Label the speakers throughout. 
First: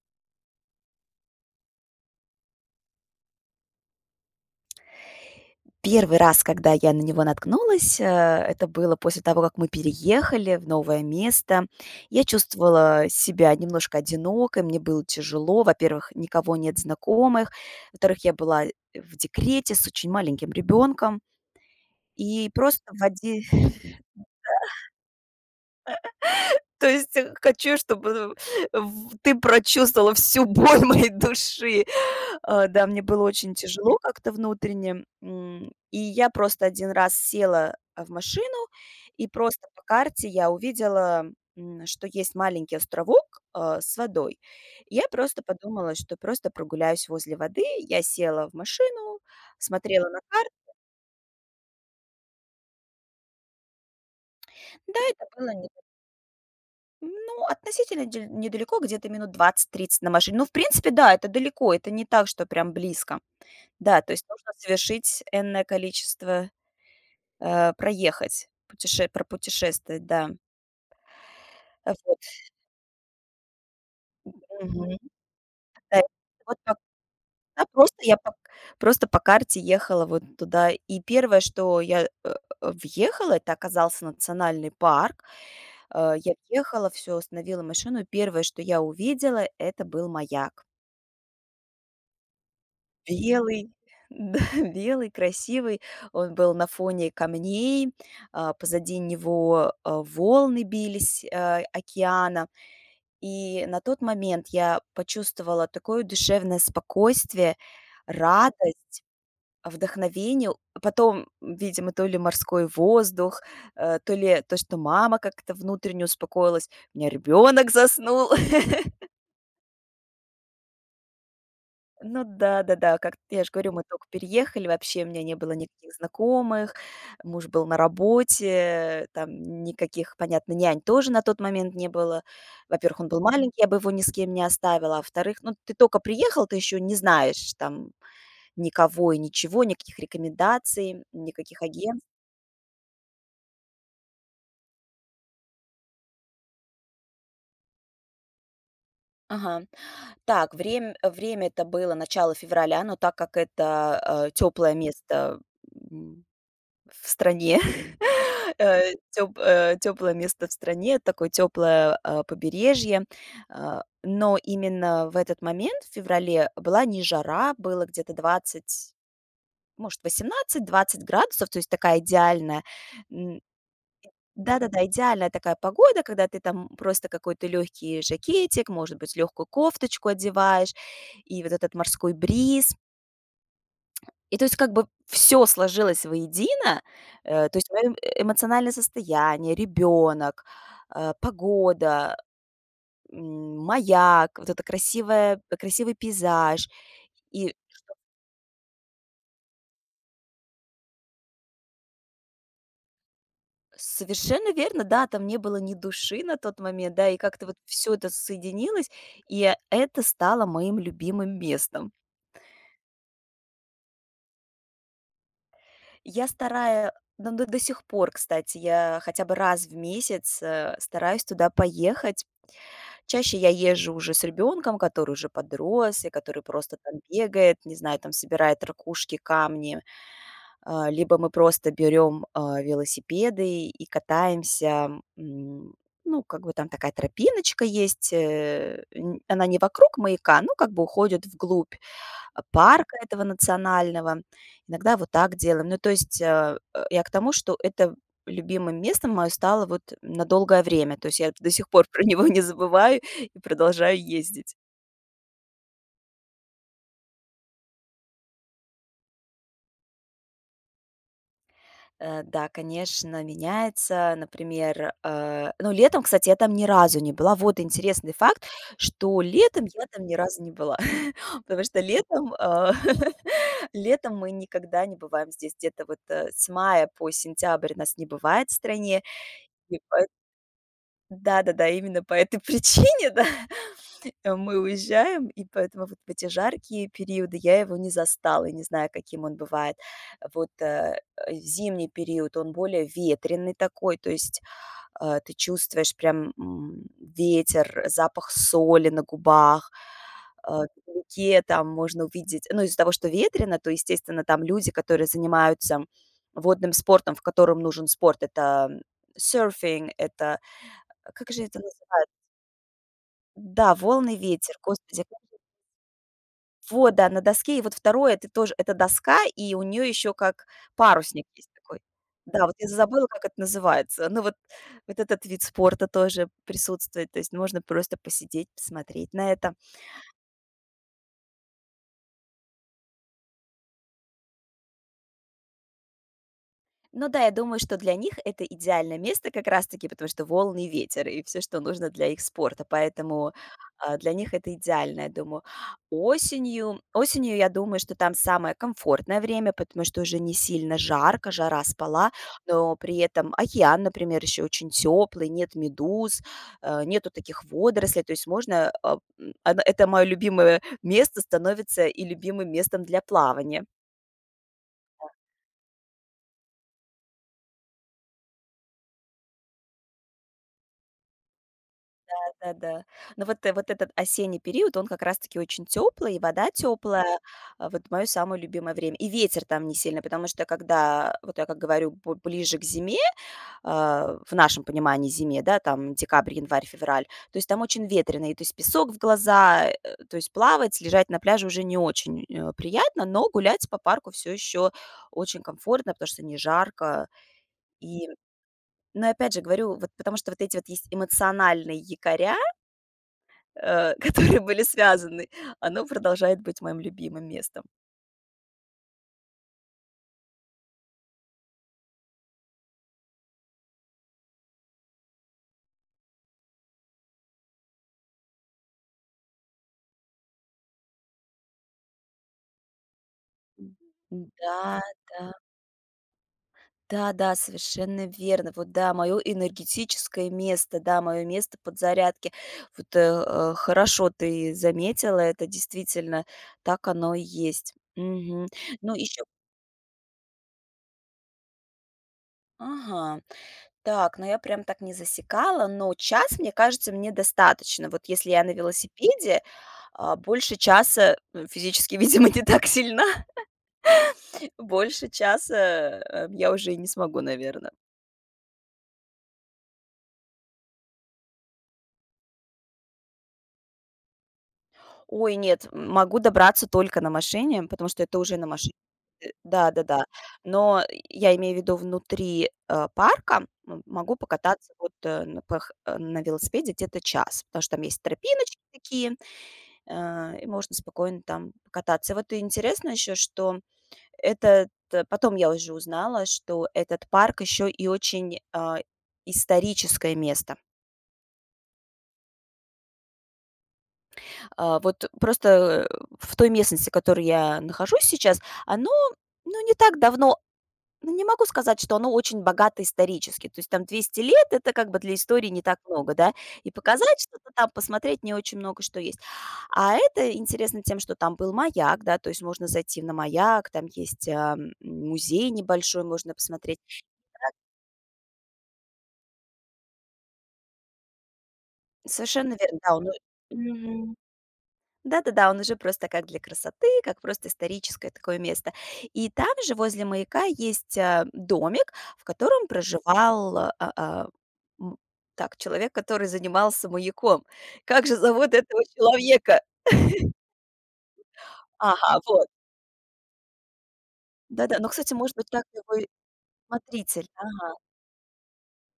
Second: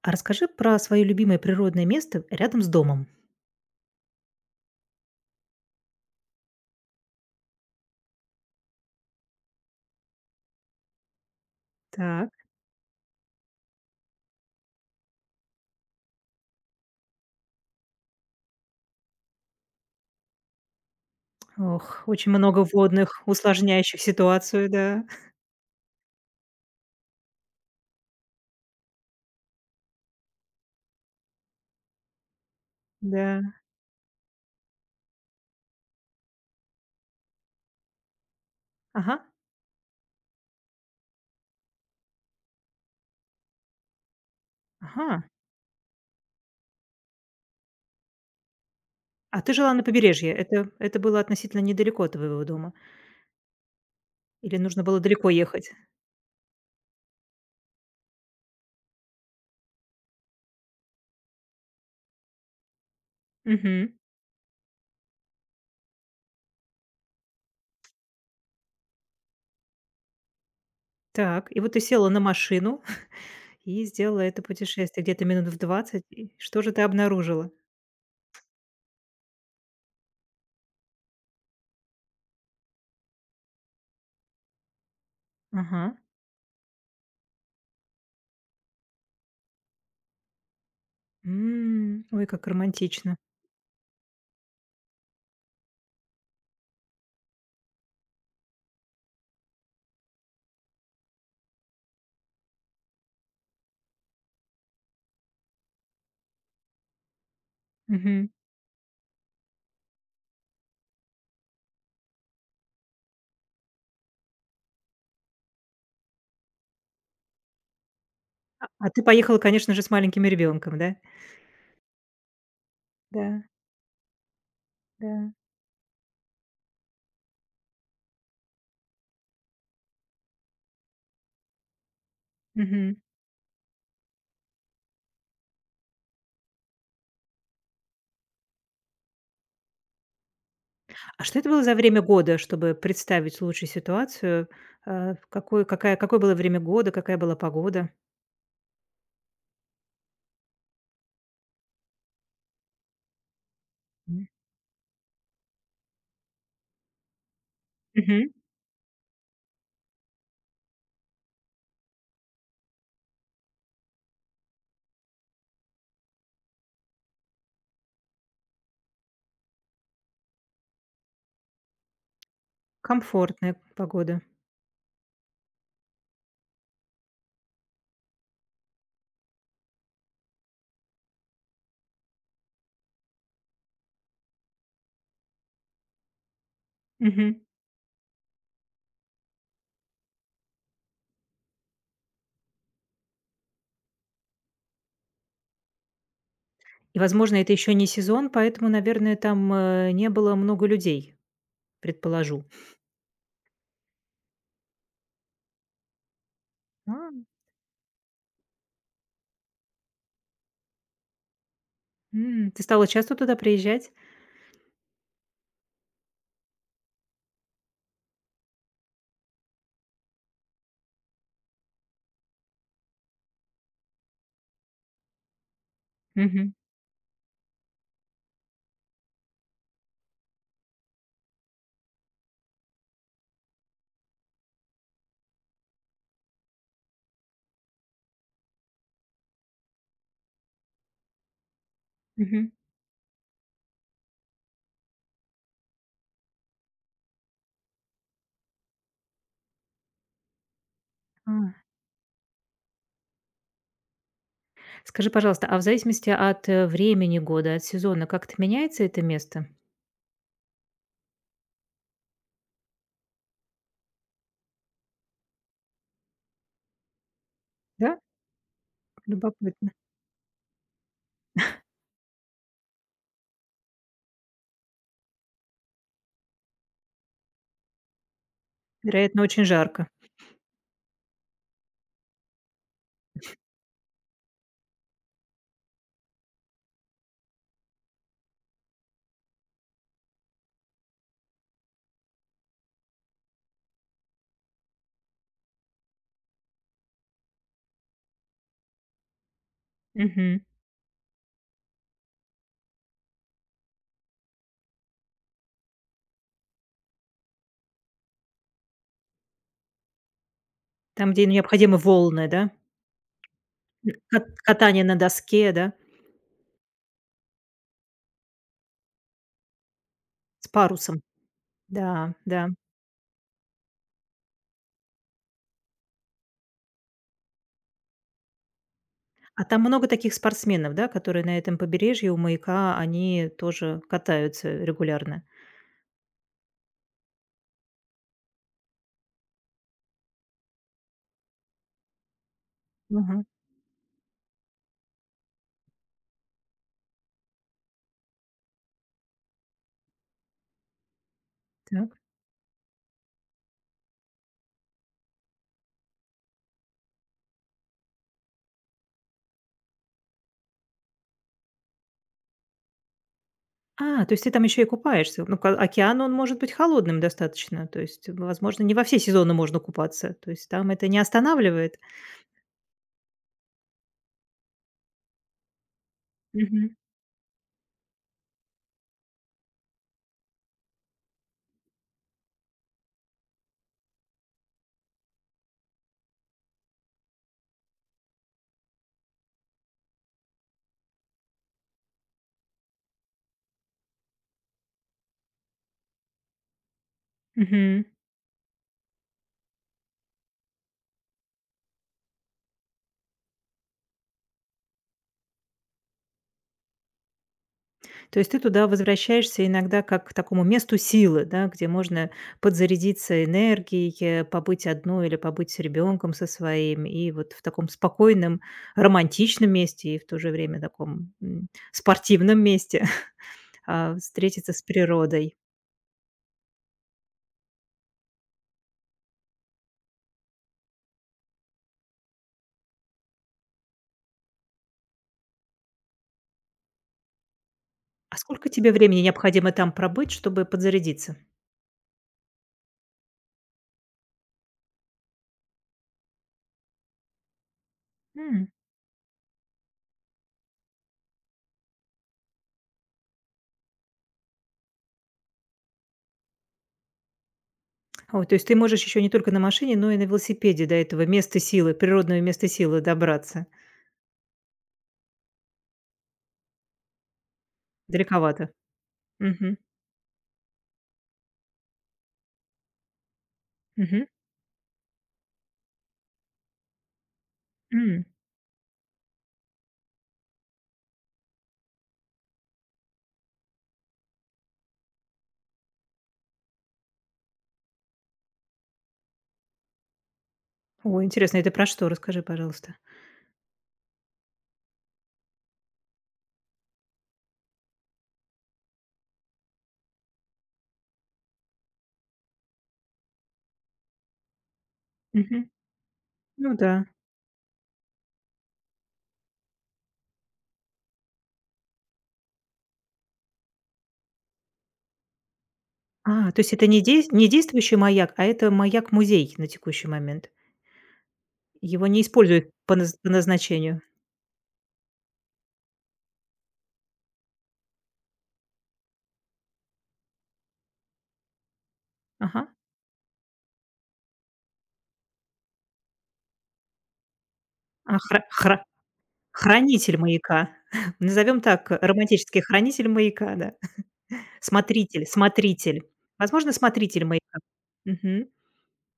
Speaker 1: А расскажи про свое любимое природное место рядом с домом.
Speaker 2: Первый раз, когда я на него наткнулась, это было после того, как мы переехали в новое место. Я
Speaker 1: Так.
Speaker 2: чувствовала себя немножко одинокой, мне было тяжело. Во-первых, никого нет знакомых. Во-вторых, я была в декрете с очень маленьким ребенком.
Speaker 1: Ох, очень
Speaker 2: И
Speaker 1: много
Speaker 2: просто в
Speaker 1: водных,
Speaker 2: оди
Speaker 1: усложняющих ситуацию, да,
Speaker 2: То есть, хочу, чтобы в ты прочувствовала всю боль моей души. А, да, мне было
Speaker 1: да.
Speaker 2: очень тяжело как-то внутренне. И я просто один раз села, в машину,
Speaker 1: Ага,
Speaker 2: и просто по карте я увидела, что есть маленький островок, с водой. Я
Speaker 1: ага.
Speaker 2: просто подумала, что просто прогуляюсь возле воды. Я села в машину,
Speaker 1: А ты жила на
Speaker 2: смотрела на
Speaker 1: побережье.
Speaker 2: карту.
Speaker 1: Это было относительно недалеко от твоего дома или нужно
Speaker 2: Да,
Speaker 1: было
Speaker 2: это
Speaker 1: далеко
Speaker 2: было не
Speaker 1: ехать?
Speaker 2: Ну, относительно дель недалеко, где-то минут 20–30 на машине. Ну, в принципе, да, это далеко, это не так, что прям близко.
Speaker 1: Угу.
Speaker 2: Да, то есть нужно совершить энное количество, проехать, путеше пропутешествовать, да.
Speaker 1: Так, и вот ты
Speaker 2: А,
Speaker 1: села
Speaker 2: вот.
Speaker 1: на машину и сделала это
Speaker 2: Мгм.
Speaker 1: путешествие где-то минут в
Speaker 2: Да,
Speaker 1: двадцать. И
Speaker 2: вот
Speaker 1: что же
Speaker 2: так.
Speaker 1: ты обнаружила?
Speaker 2: Да, просто я пок Просто по карте ехала вот туда. И первое, что я, въехала, это оказался национальный парк.
Speaker 1: Ага.
Speaker 2: Я въехала, все остановила машину. И первое, что я увидела, это был маяк.
Speaker 1: М, ой, как романтично.
Speaker 2: Белый, да, белый, красивый. Он был на фоне камней, позади него, волны бились, океана. И на тот момент я почувствовала такое душевное спокойствие,
Speaker 1: Мгм.
Speaker 2: радость, вдохновение. Потом, видимо, то ли морской воздух, то ли то, что мама как-то внутренне успокоилась, у меня ребенок заснул.
Speaker 1: А ты поехала, конечно же, с маленьким ребенком, да?
Speaker 2: Ну да-да-да, как я
Speaker 1: Да,
Speaker 2: же говорю, мы только переехали, вообще у меня
Speaker 1: да.
Speaker 2: не было никаких знакомых, муж был на работе, там никаких, понятно, нянь тоже на тот момент не было.
Speaker 1: Мгм.
Speaker 2: Во-первых, он был маленький, я бы его ни с кем не оставила, а во-вторых, ну, ты только приехал, ты еще не знаешь там никого и ничего, никаких рекомендаций,
Speaker 1: А что это
Speaker 2: никаких
Speaker 1: было за время
Speaker 2: агентств.
Speaker 1: года, чтобы представить лучше ситуацию? В какое было время года, какая была погода?
Speaker 2: Ага. Так, время это было начало февраля, но так как это,
Speaker 1: М.
Speaker 2: теплое место, в стране,
Speaker 1: Мгм.
Speaker 2: э, тёплое место в стране, такое тёплое, побережье. А, но именно в этот момент, в феврале, была не жара, было где-то 20 может, 18–20 градусов, то есть такая идеальная, м,
Speaker 1: Комфортная погода.
Speaker 2: да-да-да, идеальная такая погода, когда ты там просто какой-то легкий жакетик, может быть, легкую кофточку одеваешь, и вот этот морской бриз. И то есть как бы все сложилось воедино,
Speaker 1: Мгм.
Speaker 2: то есть моё эмоциональное состояние, ребенок, погода, маяк, вот это красивое красивый пейзаж.
Speaker 1: И, возможно, это
Speaker 2: И
Speaker 1: еще не сезон, поэтому, наверное, там, не было много людей, предположу.
Speaker 2: совершенно верно, да, там не было ни души на тот момент,
Speaker 1: А,
Speaker 2: да, и как-то вот все это соединилось, и это стало моим любимым местом.
Speaker 1: м, ты стала часто туда приезжать?
Speaker 2: Я старая Ну, до сих пор, кстати, я хотя бы раз в месяц, стараюсь туда поехать. Чаще я езжу уже с ребенком, который уже подрос, и который
Speaker 1: Мгм.
Speaker 2: просто там бегает, не знаю, там собирает ракушки, камни. Либо мы просто берем, велосипеды и катаемся. М, ну, как бы там такая тропиночка есть, э, н она не вокруг маяка, ну как бы уходит вглубь
Speaker 1: Мгм.
Speaker 2: парка этого национального. Иногда вот так делаем. Ну, то есть, я к тому, что это любимым местом мое стало вот на долгое время. То есть я до
Speaker 1: А.
Speaker 2: сих пор про него не забываю и продолжаю ездить.
Speaker 1: Скажи, пожалуйста, а в зависимости от, времени года, от сезона, как-то меняется это место?
Speaker 2: Да, конечно, меняется. Например, ну, летом, кстати, я там ни разу не была. Вот
Speaker 1: Да?
Speaker 2: интересный факт, что летом
Speaker 1: Любопытно.
Speaker 2: я там ни разу не была, потому что летом, летом мы никогда не бываем здесь. Где-то вот, с мая по сентябрь нас не бывает в стране.
Speaker 1: Вероятно, очень
Speaker 2: И
Speaker 1: жарко.
Speaker 2: поэт Да-да-да, именно по этой причине, да, мы уезжаем, и поэтому вот в эти жаркие периоды я его не застала, и не знаю, каким он бывает. Вот, в зимний период он более ветреный такой, то есть, ты чувствуешь прям, ветер, запах соли на губах,
Speaker 1: Мгм.
Speaker 2: э, вдалеке там можно увидеть ну, из-за того, что ветрено, то, естественно, там люди, которые занимаются водным спортом, в котором нужен спорт, это серфинг, это а
Speaker 1: Там, где
Speaker 2: как же это
Speaker 1: необходимы
Speaker 2: называют?
Speaker 1: волны, да?
Speaker 2: Да,
Speaker 1: М,
Speaker 2: «Волны ветер»,
Speaker 1: катание на
Speaker 2: господи. Как
Speaker 1: доске, да?
Speaker 2: вот, да, на доске. И вот второе, это тоже это доска, и у нее еще как
Speaker 1: С парусом.
Speaker 2: парусник есть такой.
Speaker 1: Да,
Speaker 2: Да,
Speaker 1: да.
Speaker 2: вот я забыла, как это называется. Ну вот вот этот вид спорта тоже присутствует. То есть можно просто посидеть, посмотреть на
Speaker 1: А
Speaker 2: это.
Speaker 1: там много таких спортсменов, да, которые на этом побережье у маяка, они тоже катаются регулярно.
Speaker 2: Ну да, я думаю, что для них это идеальное место как раз-таки, потому что волны и ветер, и все, что нужно для их спорта.
Speaker 1: Мгм.
Speaker 2: Поэтому, для них это идеально, я думаю. Осенью, я думаю, что там самое комфортное время, потому что уже не сильно жарко, жара
Speaker 1: Так.
Speaker 2: спала, но при этом океан, например, еще очень теплый, нет медуз, нету таких водорослей. То есть можно, оно это мое любимое место становится и любимым местом для плавания.
Speaker 1: А, то есть ты там еще и купаешься. Ну, ка океан, он может быть холодным достаточно. То есть, возможно, не во все сезоны можно купаться. То есть там это не останавливает.
Speaker 2: Да-да. Но вот, вот этот осенний период, он как раз таки очень теплый, и вода
Speaker 1: Мгм.
Speaker 2: теплая. А, вот мое самое любимое время. И ветер там не сильно, потому что когда, вот я как говорю, бу ближе к зиме, в нашем понимании зиме, да, там декабрь, январь, февраль, то есть там очень ветрено, и то есть песок в глаза, то есть плавать, лежать на пляже уже не очень, приятно, но гулять по парку все еще очень комфортно, потому что не жарко.
Speaker 1: Мгм.
Speaker 2: И, но опять же говорю, вот потому что вот эти вот есть эмоциональные якоря, э, которые были связаны, оно продолжает быть моим любимым местом.
Speaker 1: То есть ты туда возвращаешься иногда как к такому месту силы, да, где можно подзарядиться энергией, побыть одной или побыть с ребенком со своим, и вот в таком спокойном, романтичном месте, и в то же время таком спортивном месте встретиться с
Speaker 2: Да, да,
Speaker 1: природой.
Speaker 2: да-да, совершенно верно. Вот да, мое энергетическое место, да, мое место подзарядки. Вот, хорошо ты заметила это, действительно, так оно и есть.
Speaker 1: А
Speaker 2: Мгм.
Speaker 1: сколько тебе
Speaker 2: Ну,
Speaker 1: времени
Speaker 2: еще
Speaker 1: необходимо там пробыть, чтобы подзарядиться?
Speaker 2: Ага, так, но я прям так не засекала, но час, мне кажется, мне достаточно. Вот если я
Speaker 1: М.
Speaker 2: на велосипеде, больше часа, физически, видимо, не так сильно Больше часа, я уже и не смогу, наверное.
Speaker 1: О, то есть ты можешь еще не только на машине, но и на велосипеде до этого места силы, природного места силы добраться.
Speaker 2: Ой, нет, могу добраться только на машине, потому что это уже на
Speaker 1: Далековато.
Speaker 2: машине.
Speaker 1: Мгм.
Speaker 2: Да-да-да. Но я имею в виду внутри, парка
Speaker 1: Мгм.
Speaker 2: могу покататься вот, на велосипеде где-то час, потому что там есть
Speaker 1: М.
Speaker 2: тропиночки такие, и можно спокойно там покататься. И вот и интересно еще, что потом я уже узнала, что этот парк еще и очень, историческое место.
Speaker 1: Ой, интересно, это про что? Расскажи, пожалуйста.
Speaker 2: А, вот просто, в той местности, в которой я нахожусь сейчас, оно, ну, не так давно ну, не могу сказать, что оно очень богато исторически. То есть там 200 лет — это как бы для
Speaker 1: Мгм.
Speaker 2: истории не так много, да.
Speaker 1: Ну
Speaker 2: И
Speaker 1: да.
Speaker 2: показать что-то там, посмотреть не очень много что есть. А это интересно тем, что там был маяк, да, то есть можно зайти на маяк, там есть, музей небольшой,
Speaker 1: А,
Speaker 2: можно
Speaker 1: то есть это
Speaker 2: посмотреть.
Speaker 1: не действующий маяк, а это маяк-музей на текущий момент. Его не используют
Speaker 2: Совершенно верно, да, он
Speaker 1: по
Speaker 2: о
Speaker 1: назначению.
Speaker 2: Мгм. Да-да-да, он уже просто как для красоты, как просто историческое такое место. И там же возле маяка есть, домик, в
Speaker 1: Ага.
Speaker 2: котором проживал, м, так, человек, который занимался маяком.
Speaker 1: А,
Speaker 2: Как же зовут этого человека?
Speaker 1: хранитель маяка. Назовем так,
Speaker 2: Ага,
Speaker 1: романтический
Speaker 2: вот.
Speaker 1: хранитель маяка, да.
Speaker 2: Да-да, ну,
Speaker 1: Смотритель
Speaker 2: кстати, может быть, так
Speaker 1: смотритель.
Speaker 2: его и
Speaker 1: Возможно, смотритель
Speaker 2: смотритель.
Speaker 1: маяка.
Speaker 2: Ага,
Speaker 1: Мгм.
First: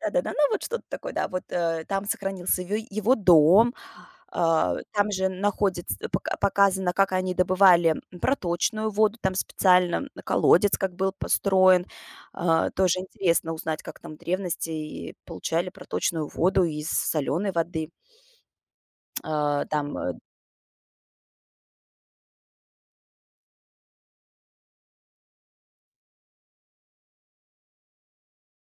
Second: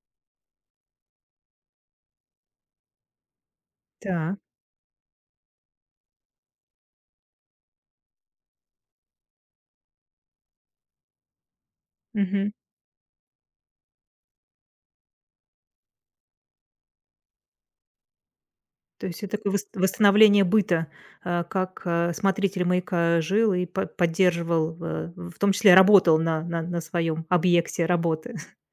Speaker 2: да-да-да, ну, вот что-то такое, да. Вот, там сохранился его дом.
Speaker 1: Так.
Speaker 2: Там же находится показано, как они добывали проточную воду, там специально колодец как был построен.
Speaker 1: Мгм.
Speaker 2: Тоже интересно узнать, как там в древности и получали проточную воду из соленой воды.
Speaker 1: То есть это такое
Speaker 2: А, там, э,
Speaker 1: восстановление быта, как, смотритель маяка жил и по поддерживал, в том числе работал на своем объекте работы.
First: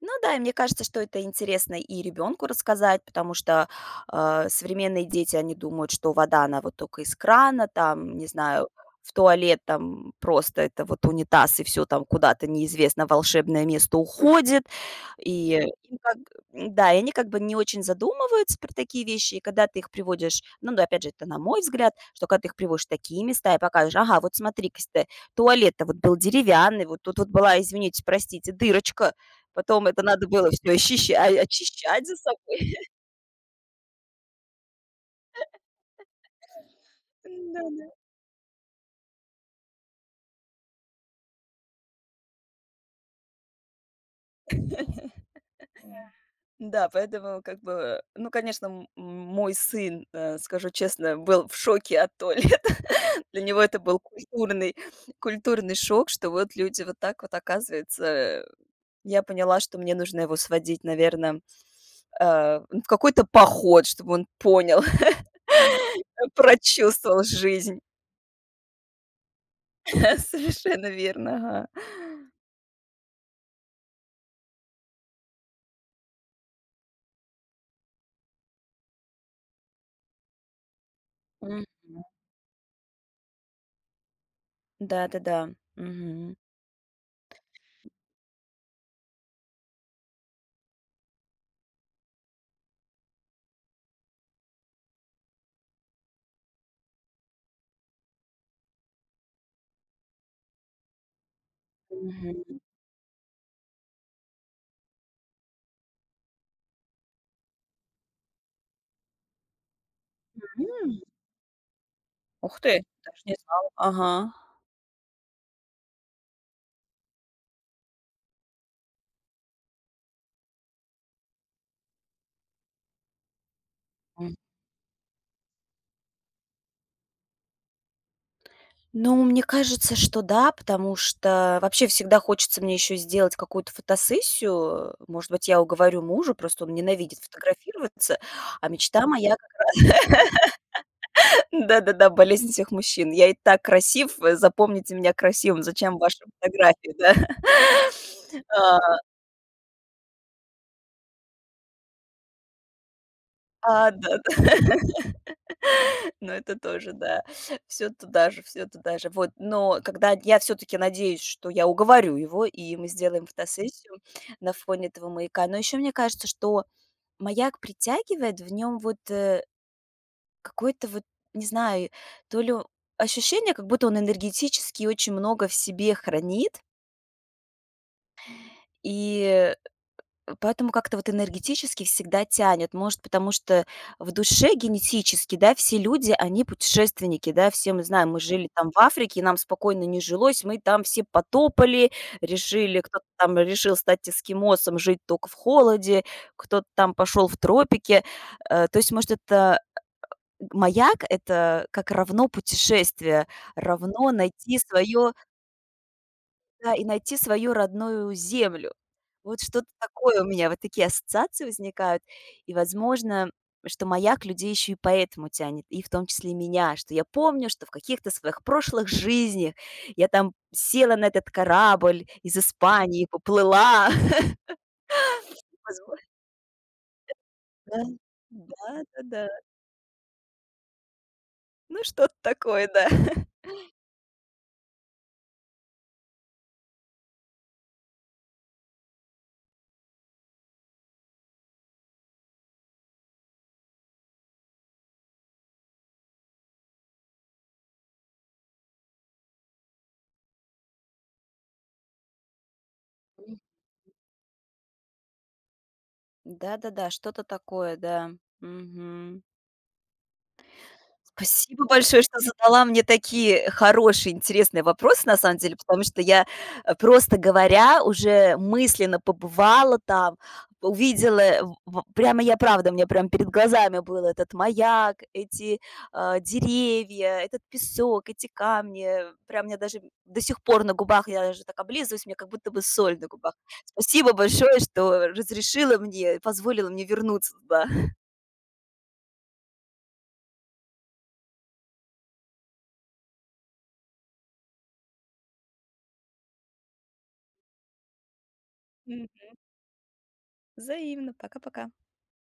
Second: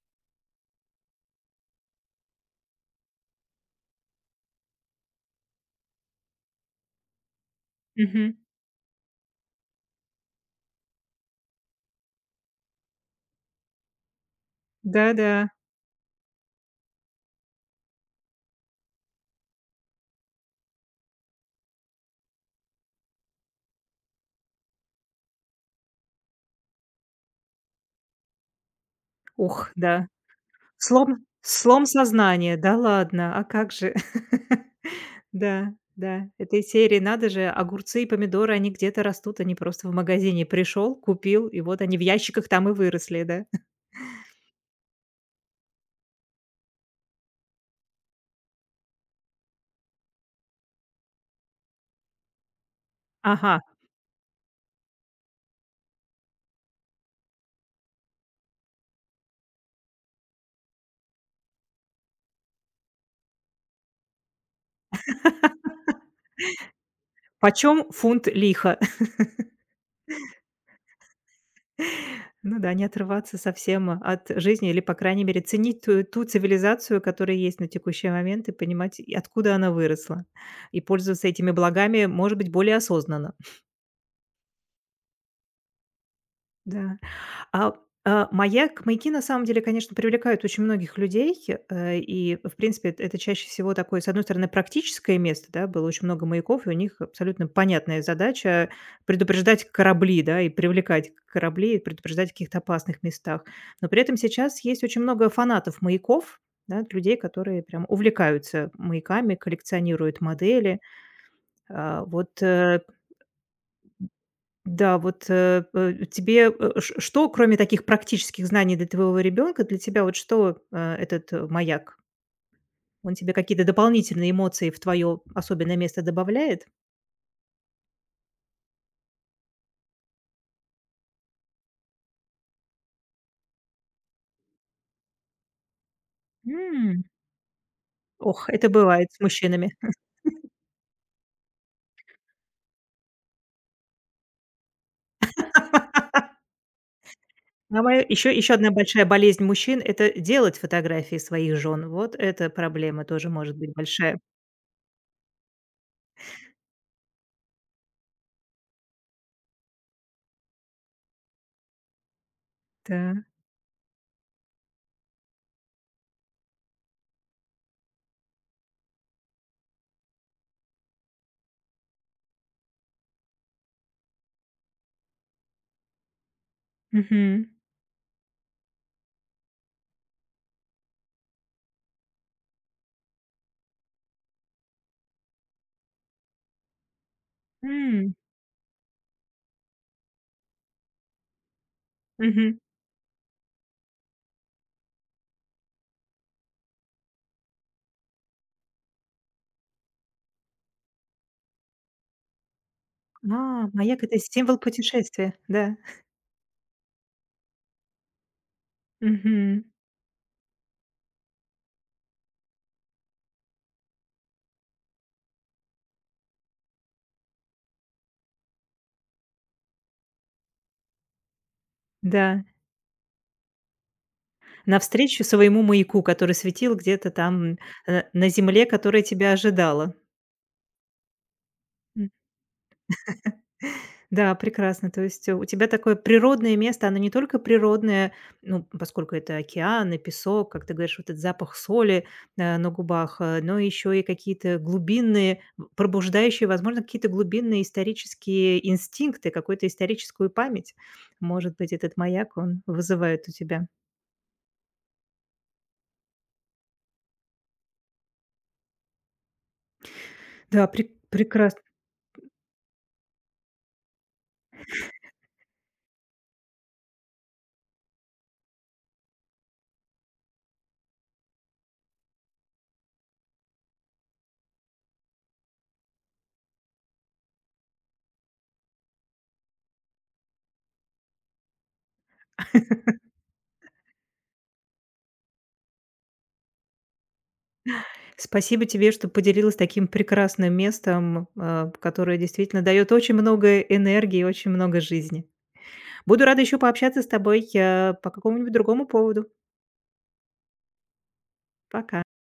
Speaker 2: ну да, и мне кажется, что это интересно и ребенку рассказать, потому что, современные дети, они думают, что вода, она вот только из крана, там, не
Speaker 1: Мгм.
Speaker 2: знаю, в туалет, там просто это вот унитаз и все там куда-то неизвестно волшебное место уходит.
Speaker 1: Да-да.
Speaker 2: И им как Да, и они как бы не очень задумываются про такие вещи. И когда ты их приводишь, ну, да, опять же, это на мой взгляд, что когда ты их приводишь в такие места и показываешь: «Ага, вот смотри-ка, сте туалет-то вот был деревянный, вот тут вот была, извините, простите, дырочка».
Speaker 1: Ух,
Speaker 2: Потом это
Speaker 1: да.
Speaker 2: надо было все
Speaker 1: Слом
Speaker 2: очищать за
Speaker 1: сознания.
Speaker 2: собой.
Speaker 1: Да ладно, а как же? Да, да. Это серии: надо же,
Speaker 2: Да-да.
Speaker 1: огурцы и помидоры, они где-то растут, они просто в магазине пришел, купил, и вот они в ящиках там и выросли, да?
Speaker 2: Да, поэтому как бы, ну, конечно, мой сын, скажу честно, был в шоке от туалета. Для
Speaker 1: Ага.
Speaker 2: него это был культурный шок, что вот люди вот так вот, оказывается. Я поняла, что мне нужно его сводить, наверное, в какой-то поход, чтобы он понял, прочувствовал
Speaker 1: Почем
Speaker 2: жизнь.
Speaker 1: фунт лиха?
Speaker 2: Совершенно верно, ага.
Speaker 1: Ну да, не отрываться совсем от жизни или, по крайней мере, ценить ту, ту цивилизацию, которая есть на текущий момент, и понимать, и откуда она выросла, и пользоваться этими
Speaker 2: М.
Speaker 1: благами, может быть, более осознанно.
Speaker 2: Да-да-да. Мгм.
Speaker 1: Да. А, маяк маяки, на самом деле, конечно, привлекают очень многих людей, и, в принципе, эт это чаще всего такое, с одной стороны, практическое место, да. Было очень много маяков, и у них абсолютно понятная задача предупреждать корабли, да, и привлекать корабли, и предупреждать о каких-то
Speaker 2: Мгм.
Speaker 1: опасных местах. Но при этом сейчас есть очень много фанатов маяков, да, людей, которые прям увлекаются маяками, коллекционируют модели.
Speaker 2: М.
Speaker 1: А, вот,
Speaker 2: Ух
Speaker 1: э,
Speaker 2: ты, даже не знала. Ага.
Speaker 1: да, вот, э, п Тебе, э, ш что, кроме таких практических знаний для твоего ребенка, для тебя вот что, этот, маяк? Он тебе какие-то дополнительные
Speaker 2: М.
Speaker 1: эмоции в твое особенное место добавляет?
Speaker 2: Ну, мне кажется, что да, потому что вообще всегда хочется мне еще сделать какую-то фотосессию. Может быть, я уговорю мужа, просто он
Speaker 1: М.
Speaker 2: ненавидит фотографироваться,
Speaker 1: Ох,
Speaker 2: а
Speaker 1: это
Speaker 2: мечта
Speaker 1: бывает с
Speaker 2: моя
Speaker 1: мужчинами.
Speaker 2: да-да-да, болезнь всех мужчин. Я и так красив, запомните меня красивым, зачем ваши фотографии, да?
Speaker 1: А еще одна
Speaker 2: А,
Speaker 1: большая болезнь мужчин — это делать фотографии своих жен. Вот эта проблема тоже может быть большая.
Speaker 2: да-да. Ну, это тоже, да. Все туда же, все туда же. Вот, но когда я все таки надеюсь, что я уговорю его, и мы
Speaker 1: Да.
Speaker 2: сделаем фотосессию на фоне этого маяка. Но еще мне кажется, что маяк притягивает в нем вот, какой-то вот, не знаю, то ли ощущение, как будто он энергетически очень много в себе хранит,
Speaker 1: Мгм.
Speaker 2: и поэтому как-то вот энергетически всегда тянет. Может, потому что в душе генетически, да, все люди, они путешественники, да, все мы знаем,
Speaker 1: М.
Speaker 2: мы жили там в Африке, и нам спокойно не жилось, мы там все потопали,
Speaker 1: Мгм.
Speaker 2: решили, кто-то там решил стать эскимосом, жить только в холоде, кто-то там пошел в тропики. То есть, может, это маяк – это как равно путешествие,
Speaker 1: А, маяк —
Speaker 2: равно
Speaker 1: это символ
Speaker 2: найти свое,
Speaker 1: путешествия, да.
Speaker 2: да, и найти свою родную землю. Вот
Speaker 1: Мгм.
Speaker 2: что-то такое у меня, вот такие ассоциации возникают. И, возможно, что маяк людей еще и поэтому тянет, и в том числе и меня, что я помню, что в каких-то своих прошлых жизнях я там села на этот корабль из
Speaker 1: Да.
Speaker 2: Испании, поплыла.
Speaker 1: Навстречу своему
Speaker 2: Возможно,
Speaker 1: маяку, который светил где-то там,
Speaker 2: да.
Speaker 1: на земле, которая
Speaker 2: Да-да-да.
Speaker 1: тебя ожидала.
Speaker 2: Ну,
Speaker 1: М,
Speaker 2: что-то такое, да.
Speaker 1: да, прекрасно. То есть, у тебя такое природное место, оно не только природное, ну, поскольку это океан и песок, как ты говоришь, вот этот запах соли, на губах, но еще и какие-то глубинные, в пробуждающие, возможно, какие-то глубинные исторические инстинкты, какую-то историческую память. Может быть, этот маяк, он вызывает у
Speaker 2: М,
Speaker 1: тебя.
Speaker 2: да-да-да, что-то такое, да. Мгм.
Speaker 1: Да, прекрасно.
Speaker 2: Спасибо большое, что задала мне такие хорошие, интересные вопросы, на самом деле, потому что я, просто говоря, уже мысленно побывала там, увидела, э, в прямо я, правда, у меня прям перед глазами был этот маяк, эти, деревья, этот песок, эти камни. Прям мне даже до сих пор на губах, я даже так облизываюсь, мне как будто бы соль на губах. Спасибо большое, что разрешила мне, позволила мне вернуться туда.
Speaker 1: Спасибо тебе, что поделилась таким прекрасным местом, которое действительно дает очень много энергии и очень много жизни. Буду рада еще пообщаться с тобой, по какому-нибудь другому поводу.
Speaker 2: Пока-пока.
Speaker 1: Пока.